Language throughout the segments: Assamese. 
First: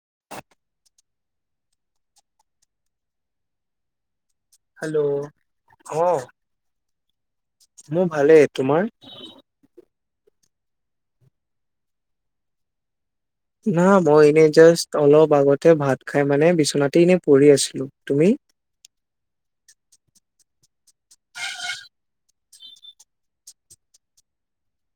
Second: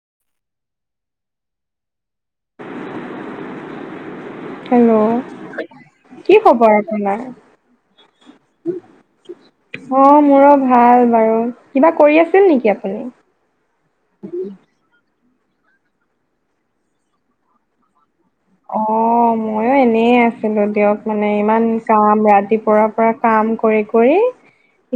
[inaudible] হেল্ল' হেল্লো' অ কি খবৰ? নাই। মোৰ ভালে তোমাৰ? অ মোৰো ভাল বাৰু কিবা কৰি আছিল নেকি আপুনি? না মই এনেই জাষ্ট অলপ আগতে ভাত খাই মানে বিচনাতে এনেই পৰি আছিলো। তুমি? অ ময়ো এনে আছিলো দিয়ক। মানে ইমান কাম ৰাতি পৰা পৰা কাম কৰি কৰি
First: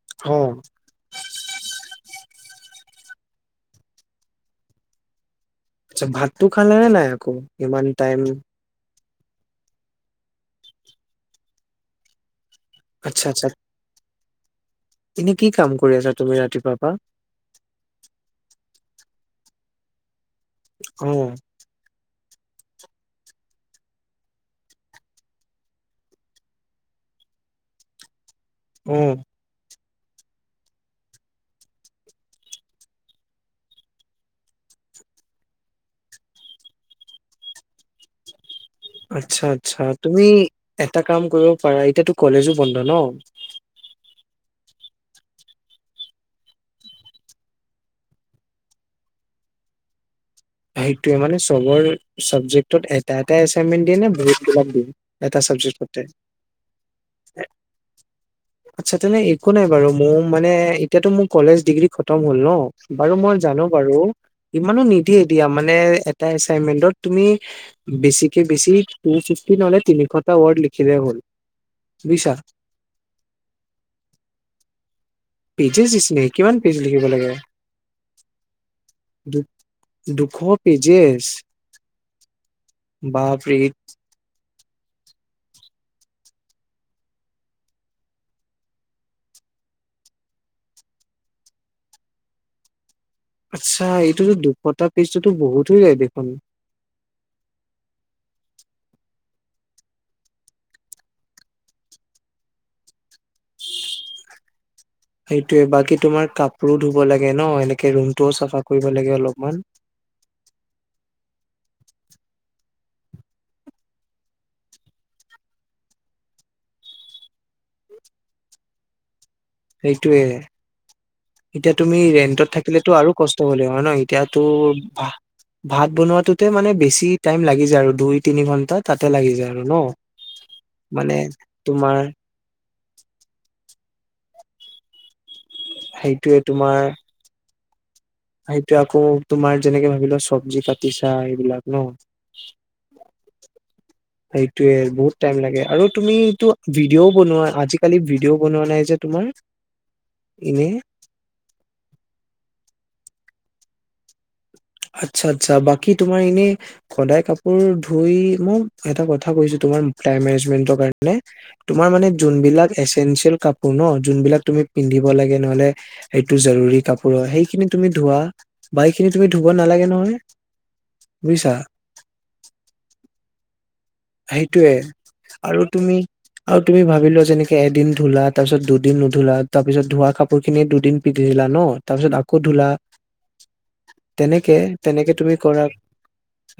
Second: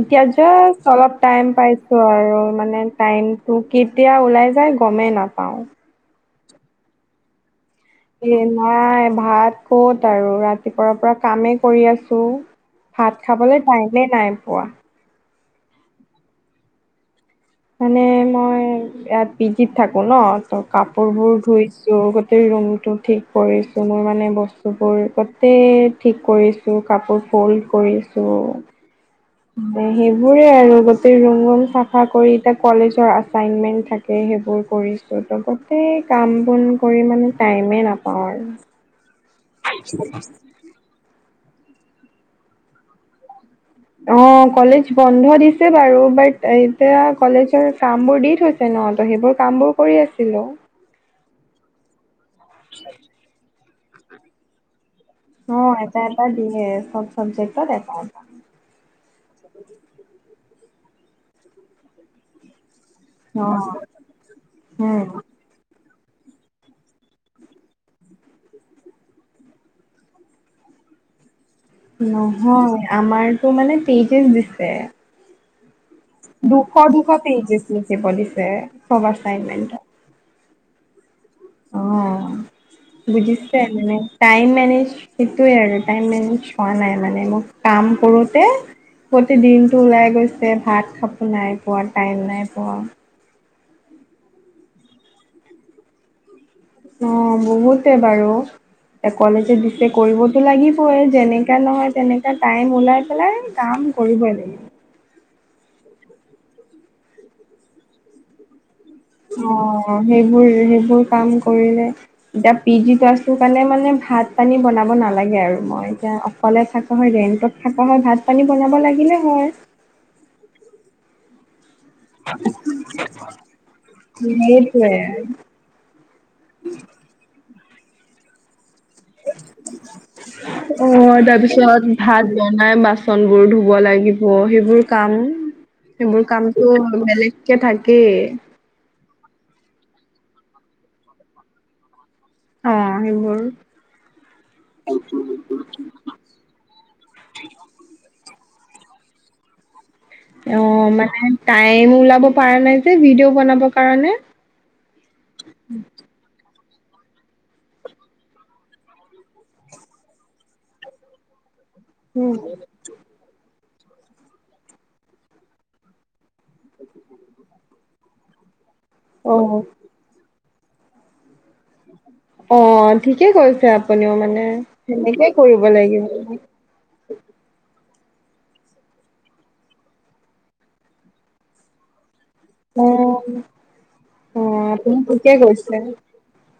এতিয়া অ জাষ্ট অলপ টাইম পাই ছো আৰু মানে টাইমটো কেতিয়া ওলাই যায় গমেই নাপাও। আচ্ছা ভাতটো খালে নে নাই আকৌ? ইমান টাইম এ নাই ভাত ভাত ক'ত আৰু ৰাতিপুৱাৰ পৰা কামেই কৰি আছো। আচ্ছা ভাত আচ্ছা খাবলৈ টাইমেই নাই পোৱা। এনে কি কাম কৰি আছা তুমি ৰাতিপুৱা পৰা? মানে মই ইয়াত পিজিত থাকো ন ত অ কাপোৰ বোৰ ধুইছো গোটেই ৰুমটো ঠিক কৰিছো মোৰ মানে বস্তুবোৰ গোটেই ঠিক কৰিছোঁ, কাপোৰ ফল্ড কৰিছোঁ। উম। সেইবোৰে আৰু গোটে ৰুমৰুম চাফা কৰি কলেজৰ আচাইনমেন্ট থাকে সেইবোৰ কৰিছো, গোটেই কাম বন কৰি মানে টাইম নাপাও আৰু। আচ্ছা আচ্ছা, তুমি এটা কাম কৰিব পাৰা এতিয়াতো কলেজো বন্ধ ন? অ কলেজ বন্ধ দিছে বাৰু বাট এতিয়া কলেজৰ কাম বোৰ দি থৈছে ন ত সেইবোৰ কাম বোৰ কৰি আছো। সেইটোয়ে মানে চবৰ চাবজেক্টত এটা এটাই আছে। এছাইনমেণ্ট দিয়ে নে বহুত কিবাকিবি? এটা অ', এটা চাবজেক্টতে, এটা দিয়ে চব চাবজেক্টত এটা এটা আচ্ছা তেনে একো নাই বাৰু মোৰ মানে এতিয়াতো মোৰ কলেজ ডিগ্ৰী খতম হ'ল ন। বাৰু মই অ', জানো বাৰু, ইমানো নি উম, মানে এটা এছাইনমেণ্টত তুমি বেছিকে বেছি টু ফিফটি নহলে তিনিশটা ৱৰ্ড লিখিলেই হ'ল। বুজিছা নহয় আমাৰতো মানে পেইজেছ দিছে পেইজেছ দিছে দুশ দুশ পেজেছ লিখিব দিছে চব দু এচাইনমেণ্টৰ দুশ পেজেছ অ বাপৰে বুজিছে মানে টাইম টাইম মেনেজ সেইটোৱে আৰু টাইম মেনেজ হোৱা নাই মানে মোক কাম কৰোতে গোটেই দিনটো ওলাই গৈছে ভাত খাব নাই পোৱা, টাইম নাই পোৱা আচ্ছা এইটোতো দুশটা পেজটোতো বহুত হৈ যায় দেখোন অ বহুতে বাৰু এশ লৈকে দিছে কৰিবতো লাগিবই যেনেকা নহয় তেনেকা টাইম ওলাই পেলাই কাম কৰিবই লাগিব সেইটোয়ে বাকী তোমাৰ কাপোৰো ধুব লাগে ন এনেকে ৰুমটোও চাফা কৰিব লাগে অলপমান অ সেইবোৰ সেইবোৰ কাম কৰিলে এতিয়া পি জি ক্লাছটো কাৰণে মানে ভাত পানী বনাব নালাগে আৰু মই এতিয়া অকলে থাকা হয় ৰেণ্টত থকা হয় ভাত পানী বনাব লাগিলে হয় সেইটোৱে এতিয়া তুমি ৰেন্টত থাকিলেটো আৰু কষ্ট হলে হয় ন এতিয়াতো সেইটোৱে। ভা ভাত বনোৱাটোতে মানে বেছি টাইম লাগি আৰু দুই তিনি ঘণ্টাত অ মানে তাৰপিছত তোমাৰ ভাত বনাই বাচনবোৰ ধুব লাগিব ব সেইবোৰ কাম সেইবোৰ সেইটোয়ে তোমাৰ কামতটো বেলেগ কে থাক সেইটো আকৌ তোমাৰ যেনেকে ভাবি লোঁৱা চব্জি কাটিছা এইবিলাক ন অ', সেইবোৰ। সেইটোয়ে বহুত টাইম লাগে আৰু তুমিটো ভিডিঅ' বনোৱা আজিকালি ভি ভিডিঅও বনোৱা নাই যে তোমাৰ অ এনে মানে টাইম ওলাব পৰা নাই যে ভিডিঅ' বনাবৰ কাৰণে আচ্ছা আচ্ছা বাকী তোমাৰ এনে সদায় কাপোৰ ধুই মই এটা কথা কৈছো তোমাৰ টাইম মেনেজমেন্টৰ কাৰণে তোমাৰ মানে যোনবিলাক এচেনচিয়েল কাপ ন যোনবিলাক তুমি পিন্ধিব লাগে নহলে সেইটো জৰুৰী কাপোৰ সেইখিনি তুমি ধোৱা বাই অ ধুব নালাগে নহয় বুইছা অ ঠিক কি কৈছা আপ সেইটোয়ে আৰু তুমি লাগিব আৰু তুমি ভাবিলোৱা যেনেকে এদিন ধুলা তাৰ পিছত দুদিন নুধুলা তাৰ পিছত ধোৱা কাপোৰ খিনিয়ে দুদিন পিন্ধিলা ন তাৰ পিছত ধুলা অ অ তেনেকে আপুনি তেনেকে ঠিকে তুমি কৰা কৈছে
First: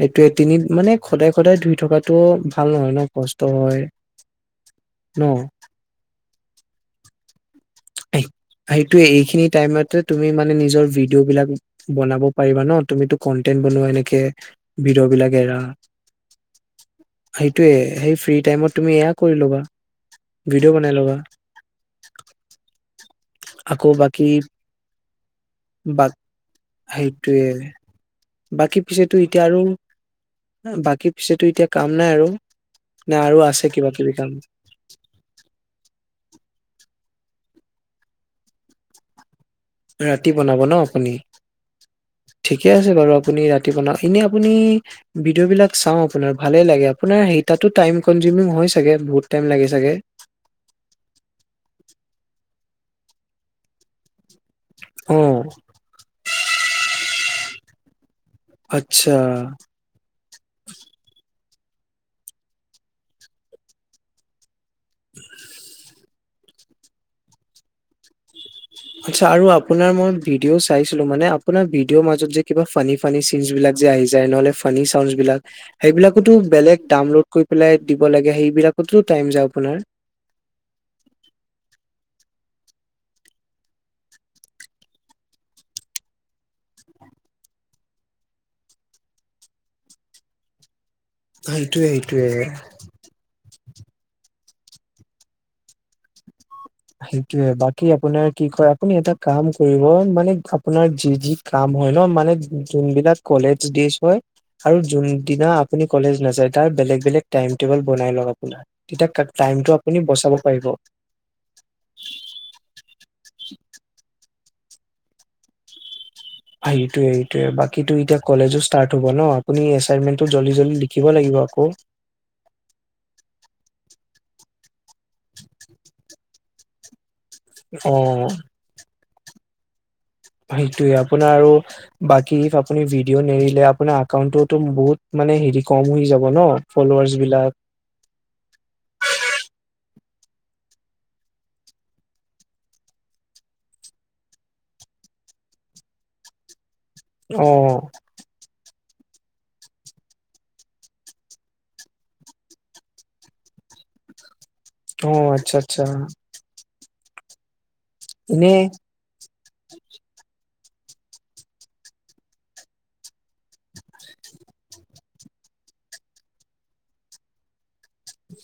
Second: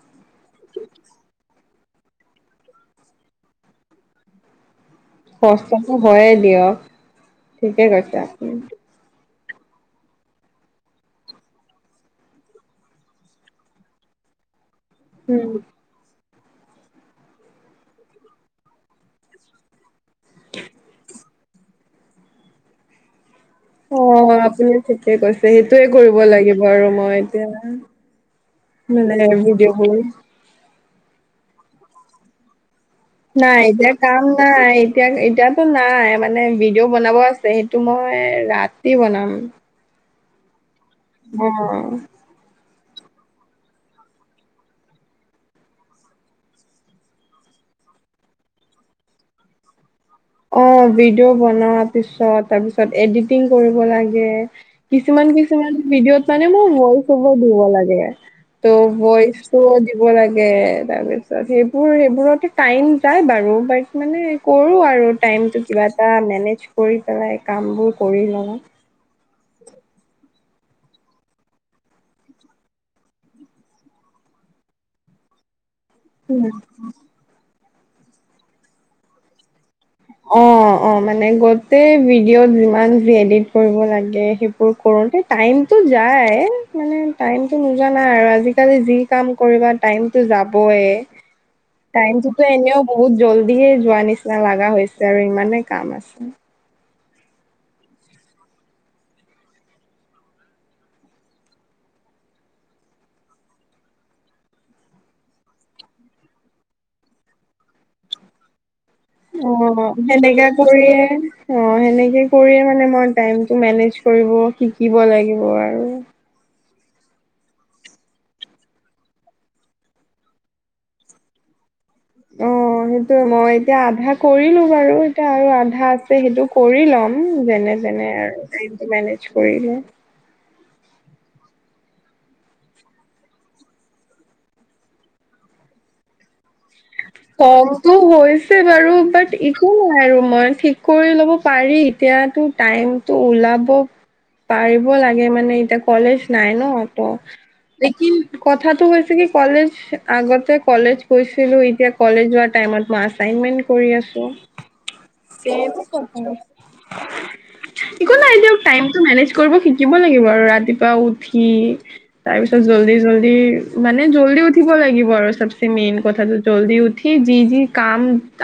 এইটোৱে তিনি মানে সদায় সদায় ধুই টোগাত টো ভাল নহয় ন কষ্ট হয়। ন কষ্টটো হয়ে দিয়ক। ঠিকে কৈছে এয় আপুনি সেইটোয়ে এইখিনিত টাইমত তুমি মানে নিজৰ ভিডিঅ' বিলাক বনাব পাৰিবা ন তুমিটো কন্টেন্ বনোৱা এনেকে। ভিডিঅ বিলাক উম এৰা সেইটোৱে সেই ফ্ৰী টাইমত তুমি এয়া কৰি ল'বা ভিডিঅ' বনাই ল'বা। আকৌ বাকী তে কৈছ সেইটোয়ে বা কৰিব লাগিব আৰু মই সেইটোয়ে বাকী এতিয়া। পিছেতো মানে এতিয়া আৰু ভিডিঅ হয়। বাকী পিছেতো এতিয়া কাম নাই আৰু। নে আৰু নাই আছে কিবা এতিয়া কিবি কাম নাই এতিয়া এতিয়াতো নাই মানে বি ডিঅ বনাব আছে সেইটো মই ৰাতি বনাম। ৰাতি বনাব ন? আপুনি অ ঠিকে আছে বাৰু আপুনি ৰাতি বনাও এনে আপুনি ভিডিঅ' বিলাক চাও আপোনাৰ ভালে লাগে আপোনাৰ সেইতাটো টাইমকন বহুত লাগে চাগে। অ ভিডিঅ' বনোৱাৰ পিছত তাৰপিছত এডিটিং কৰিব লাগে। কিছুমান অঁ কিছুমান ভিডিঅত মানে মোৰ ভইচ অভাৰ দিব লাগে। এয়া ত' আচ্ছা বয়চটো দিব লাগে। তাৰপিছত সে মোৰ সেইবোৰতে টাইম যায় বাৰু বাট মানে কৰোঁ আৰু। টাইমটো কিবা এটা মেনেজ কৰি পেলাই কামবোৰ। কৰি লওঁ। আচ্ছা আৰু আপোনাৰ মই ভিডিঅ' চাইছিলো। মানে আপোনাৰ ভিডিঅ'ৰ মাজত যে কিবা ফানী ফানী চিনছ বিলাক যে আহি যায় নহলে ফানী চাউনচ বিলাক সেইবিলাকতো বেলেগ ডাউনলোড কৰি। পাইলাই দিব লাগে। সেইবিলাকতো টাইম যায় আপোনাৰ। অ ইমান যে এডিট কৰিব লাগে। সেইবোৰ কৰোতে টাইমতটো যায়। মানে টাইমতটো নোজাৱা নাই আৰু আজি কালি যি কাম কৰিবা টাইমতটো যাবয়। সেইটোৱে সেইটোৱে টাইমটোতো এনেও বহুত জল। দিয়ে যোৱা নিচিনা লগা হৈছে আৰু ইমানে কাম আছে। সেইটোয়ে বাক আপোনাৰ কি ক আপুনি এটা কাম কৰিব। মানে আপোনাৰ যি যি কাম হয় ন মানে যোনবিলাক কলেজজ হয় আৰু যোনদিনা আপুনি কলেজ নাযায় তাৰ বেলেগ বেলেগ টাইম টেবল বনাই ল আপোনাৰ। তেতিয়া অ টাইমটো আপুনি বচাব সেনেকা পাৰিব কৰিয়ে অ সেনেকে কৰিয়ে মানে মই টাইম মেনেজ কৰিব শিকিব লাগিব আৰু। এইটোৱে এইটোৱে বাকীটো এতিয়া কলেজো ষ্টাৰ্ট হব ন আপুনি এাইনমেটটো জল্দি জল্দি লিখিব লাগিব আকৌ। অ সেইটোৱে মই এতিয়া আধা কৰিলো বাৰু এতিয়া আৰু আধা আছে সেইটো কৰি লম। উম যেনে অ তেনে আৰু। কৰিলে সেইটোৱেই আপোনাৰ আৰু বাকী ইফ আপুনি ভিডিঅ নেৰিলে আপোনাৰ একাউন্টতো বহুত মানে, হেৰি কম হৈ যাব ন। ফলোৱাৰ্চ বিলাক কমটো হৈছে বাৰু, বাট একো নাই আৰু। মই ঠিক কৰি ল'ব পাৰি, এতিয়াতো টাইমতটো ওলাব পাৰিব লাগে মানে, এতিয়া কলেজ নাই ন। [unintelligible] অ লিকিন কথাটো হৈ [unintelligible] কি কলেজ, আগতে কলেজ গৈছিলোঁ এতিয়া কলেজ যোৱা টাইমত মই আচাইনমেন্ট কৰি আছোঁ। আহ! আচ্ছা-আচ্ছা। হয় [unintelligible] একো নাই টাইমটো মেনেজ কৰিব শিকিব লাগিব আৰু ৰাতিপু পুৱা উঠি, তাৰ পিছত জল্দি-জল্দি, মানে জল্দি উঠিব লাগিব আৰু চবচে মেইন কথাটো। জলদি উঠি যি-যি কাম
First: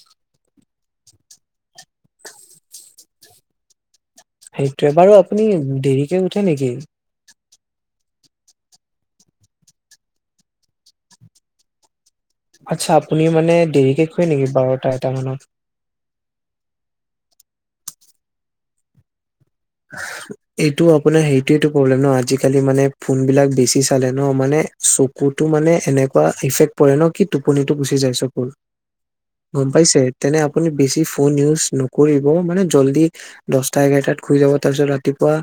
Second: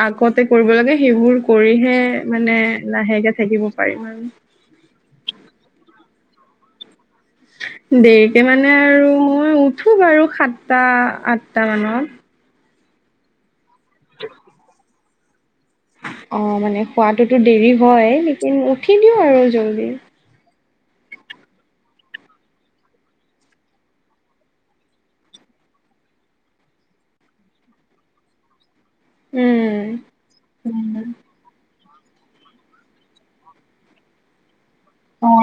আগতে কৰিব লাগে সেইবোৰ কৰিহে মানে লাহেকে থাকিব পাৰিম আৰু। সেইটোৱেই বাৰু আপুনি দেৰিকে উঠে নেকি? দেৰিকে মানে আৰু মই উঠো বাৰু সাতটা আঠটা মানত। আচ্ছা! আপুনি মানে দেৰিকে শুৱে নেকি বাৰটাত? ন [unintelligible] অঁ মানে শুৱাতোটো দেৰি হয়, লেকিন উঠি দিও আৰু জলদি। এইটো আপোনাৰ, সেইটোৱেইটো প্ৰব্লেম ন আজিকালি মানে ফোনবিলাক বেছি চালে ন, মানে চকুতো মানে এনেকুৱা ইফেক্ট পৰে ন, কি টোপনিটো গুচি যায় চকুৰ। গম উম পাইছে? তেনে আপুনি বেছি ফোন ইউজ নকৰি কৰিব মানে জল্দি দহটা এঘাৰটাত শুই যাব তাৰপিছত ৰাতিপুৱা অঁ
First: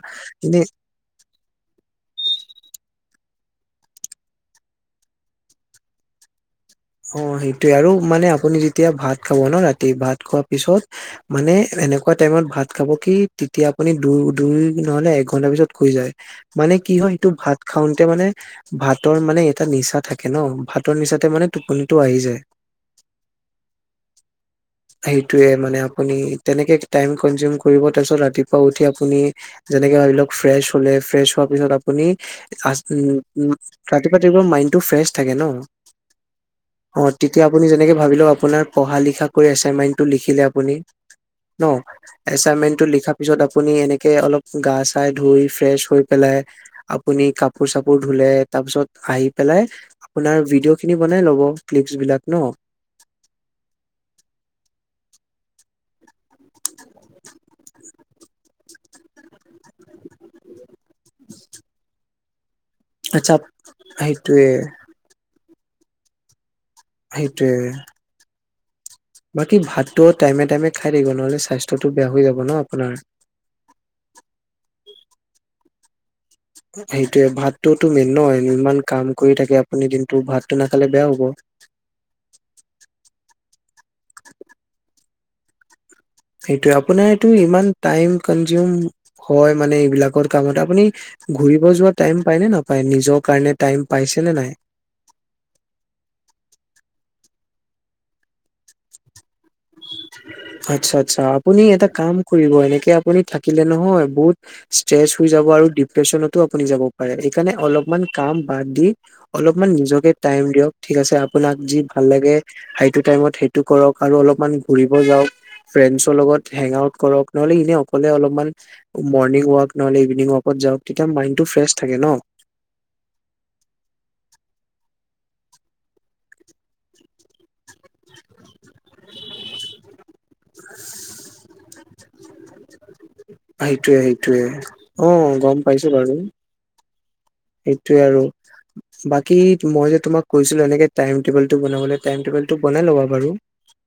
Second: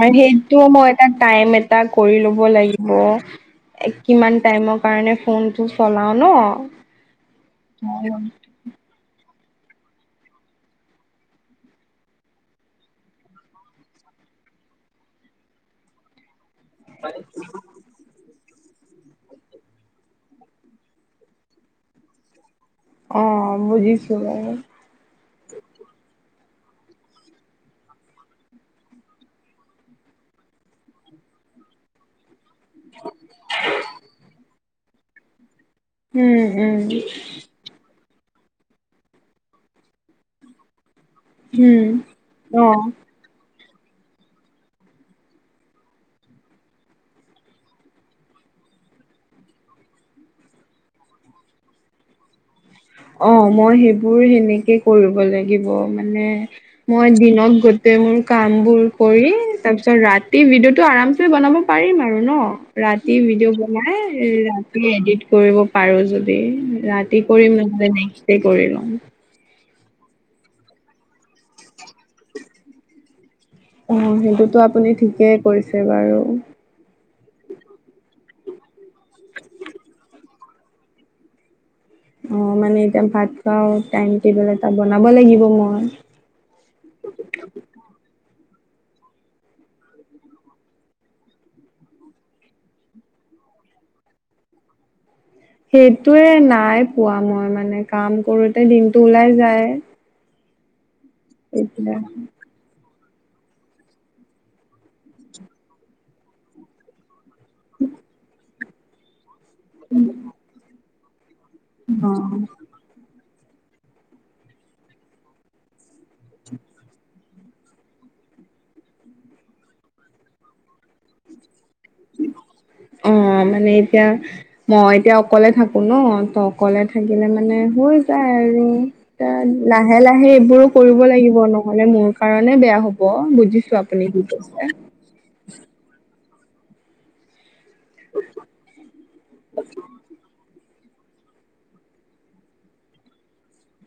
এনে সেইটো মই এটা টাইম এটা কৰি লব লাগিব। কিমান টাইমৰ কাৰণে ফোনটো চলাও ন? অঁ সেইটোৱেই আৰু হয় মানে আপুনি যেতিয়া ভাত ভাত খাব ন ৰাতি, ভাত খোৱাৰ পিছত মানে এনেকুৱা টাইমত ভাত খাব কি তেতিয়া আপুনি দু-দুই নহলে এক ঘন্টা পিছত শুই যায়। মানে কি হয় সেইটো ভাত খাওঁতে মানে ভাতৰ মানে এটা নিচা থাকে ন, ভাতৰ নিচাতে মানে টোপনিটো আহি যায়। অঁ বুজিছোঁ বাৰু। সেইটোৱেই মানে আপুনি তেনেকে টাইম [unintelligible] কৰিব তাৰপিছত ৰাতিপুৱা উঠি আপুনি, যেনেকে ভাবি ল‌ওক ফ্ৰেচ হ'লে, ফ্ৰেচ হোৱা পিছত আপুনি আ [unintelligible] উম-উম ৰাতিপুৱা টাইমত মাইন টো ফ্ৰেছ থাকে ন উম উম ভাবিলোও আপোনাৰ পঢ়া লিখা কৰি এইনমেন্টো লিখিলে আপুনি ন‌ উম আচাইমে‌তো অ লিখা পাছত আপুনি এনেকে অলপ গা চাহ ধুই ফেচ্ হৈ পেলাই আপুনি কাপোৰ চাপোৰ ধুলে তাৰ পিছত আহি পেলাই আপোনাৰ ভিডিঅ' খিনি মানে লগৰ ফিছ বিলাক ন অ মই সেইবোৰ সেনেকে কৰিব লাগিব মানে মই দিনত গোট মোৰ কাম বোৰ কৰি তাৰ পিছত ৰাতি ভিডিঅ' টো আমাৰ চে বনাব পাৰিম আৰু আৰু ন ৰাতি আচ্ছা ভিডিঅ' বনাই সেইটোয়ে ৰাতি এডিট কৰিব পাৰোঁ যদি ৰাতি সেইটোয়ে কৰিম ন কৰিম বাকী ভাতটো টাইমে টাইমে খাই থাকিব নহ'লে স্বাস্থ্যটো বেয়া হৈ যাব ন আপোনাৰ অ সেইটোতো আপুনি ঠিকেই কৰিছে বাৰু সেইটোয়ে ভাতটোতো মেইন নহয় ইমান কাম কৰি থাকে আপুনি দিনটো ভাতটো নাখালে বেয়া হ'ব অ মানে এতিয়া ভাত খাও টাইম টব এটা বনাব লাগিব মই সেইটোৱে আপোনাৰ এইটো ইমান টাইম হয় মানে এইবিলাক কামত আপুনি ঘূৰিব যোৱা টাইম পাই নে নাপাই নিজৰ কাৰণে টাইম পাইছে নে নাই সেইটোয়ে নাই পোৱা মই মানে কাম কৰো তাতে দিনটো ওলাই যায় আচ্ছা আচ্ছা‌ আপুনি এটা এতিয়া কাম কৰিব এনেকে আপুনি থাকিলে নহয় বহুত ষ্ট্ৰেচ হৈ যাব আৰু ডিপ্ৰেচনতো আপুনি যাব পাৰে সেইকাৰণে অলপমান কাম বাদ দি অলপমান নিজকে টাইম দিয়ক ঠিক আছে আপোনাক যি ভাল লাগে অ সেইটো টাইমত সেই কৰক আৰু অলপমান ঘুৰিব যাওক ফ্ৰেণ্ডৰ লগত হেং আউট কৰক নহলে এনে অকলে অলপমান মৰ্ণিং ৱাক নহলে ইভিনিং ৱাকত যাওক তেতিয়া মাইণ্ডটো ফ্ৰেছ থাকে ন। অ মানে এতিয়া মই এতিয়া অকলে থাকো ন তো অকলে থাকিলে মানে হৈ যায় আৰু এ লাহে লাহে এইবোৰো কৰিব লাগিব ন নহলে মোৰ কাৰণে বেয়া হ'ব বুজিছো সেইটোয়ে আপুনি কি সেইটোয়ে কৈছে অ গম পাইছো বাৰু সেইটোৱে আৰু বাকী মই যে তোমাক কৈছিলো এনেকে টাইম টেবুলটো বনাবলে, টাইম টেবুলটো বনাই ল'বা বাৰু।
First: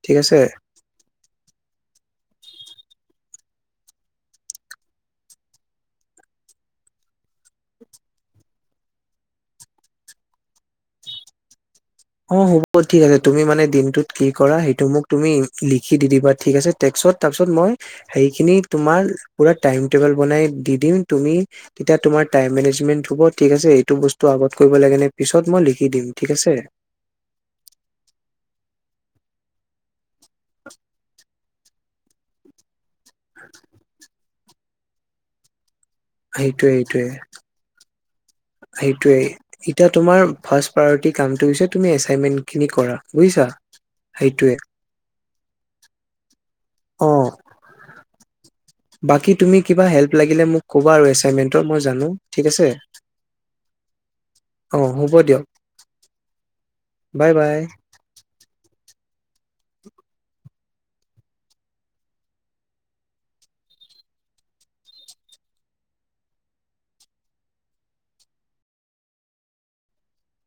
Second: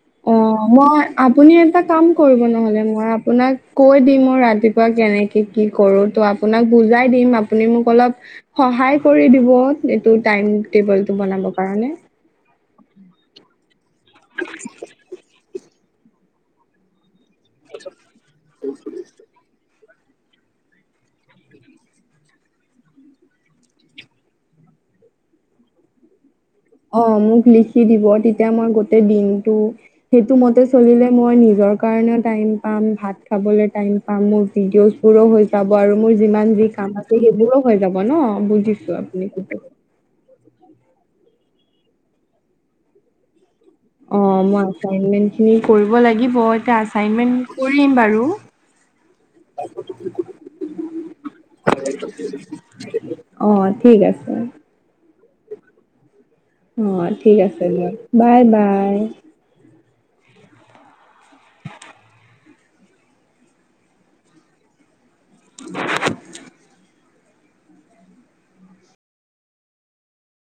ঠিক আছে অ' মই আপুনি এটা কাম কৰিব নহ'লে মই আপোনাক কৈ দিম মই ৰাতিপুৱা কেনেকে কি কৰো। ত' আপোনাক বুজাই দিম আপুনি মোক অলপ সহায় কৰি দিব এইটো টাইম টেবুলটো বনাব কাৰণে। অ' হ'ব ঠিক আছে। তুমি মানে দিনটোত কি কৰা সেইটো মোক তুমি লি খি দি দিবা। ঠিক আছে টেক্সত? তাৰ পিছত মই সেইখিনি তোমাৰ পুৰা টাইম টেবল বনাই দি দিম, তুমি তেতিয়া তোমাৰ টাইম মেনেজমেন্ট হব ঠিক আছে? এইটো বস্তু আগত কৰিব লাগে নে পিছত মই লিখি দিম ঠিক আছে? [unintelligible] অ' মোক লিখি দিব তেতিয়া মই গোটে দিনটো সেইটো মতে চলিলে মই নি জৰ কাৰণেও টাইম পাম ভাত খাবলৈ টাইম [unintelligible] ভিডিঅ'জ বোৰো হৈ যা ব আৰু মোৰ যিমান যি কাম আছে সেইবোৰো হৈ যাব। ব' ন'। বুজিছো সেইটোৱে আপুনি সেইটো। এতিয়া তোমাৰ ফাৰ্ষ্ট প্ৰায়ৰিটি কাম [unintelligible] তুমি এচাইনমেন্ট খিনি কৰা বুজিছা? অ' সেইটোৱে মই এচাইনমেন্ট খিনি কৰিব লাগিবই। অ' বাকী তুমি কিবা হেল্প লাগিলে মোক ক'বা আৰু এছাইনমেণ্টৰ মই জানো ঠিক আছে? অ ঠিক আছে অ' হ'ব দিয়ক। অ' বাই ঠিক বাই আছে দিয়ক। বাই বা আই। [inaudible] [inaudible]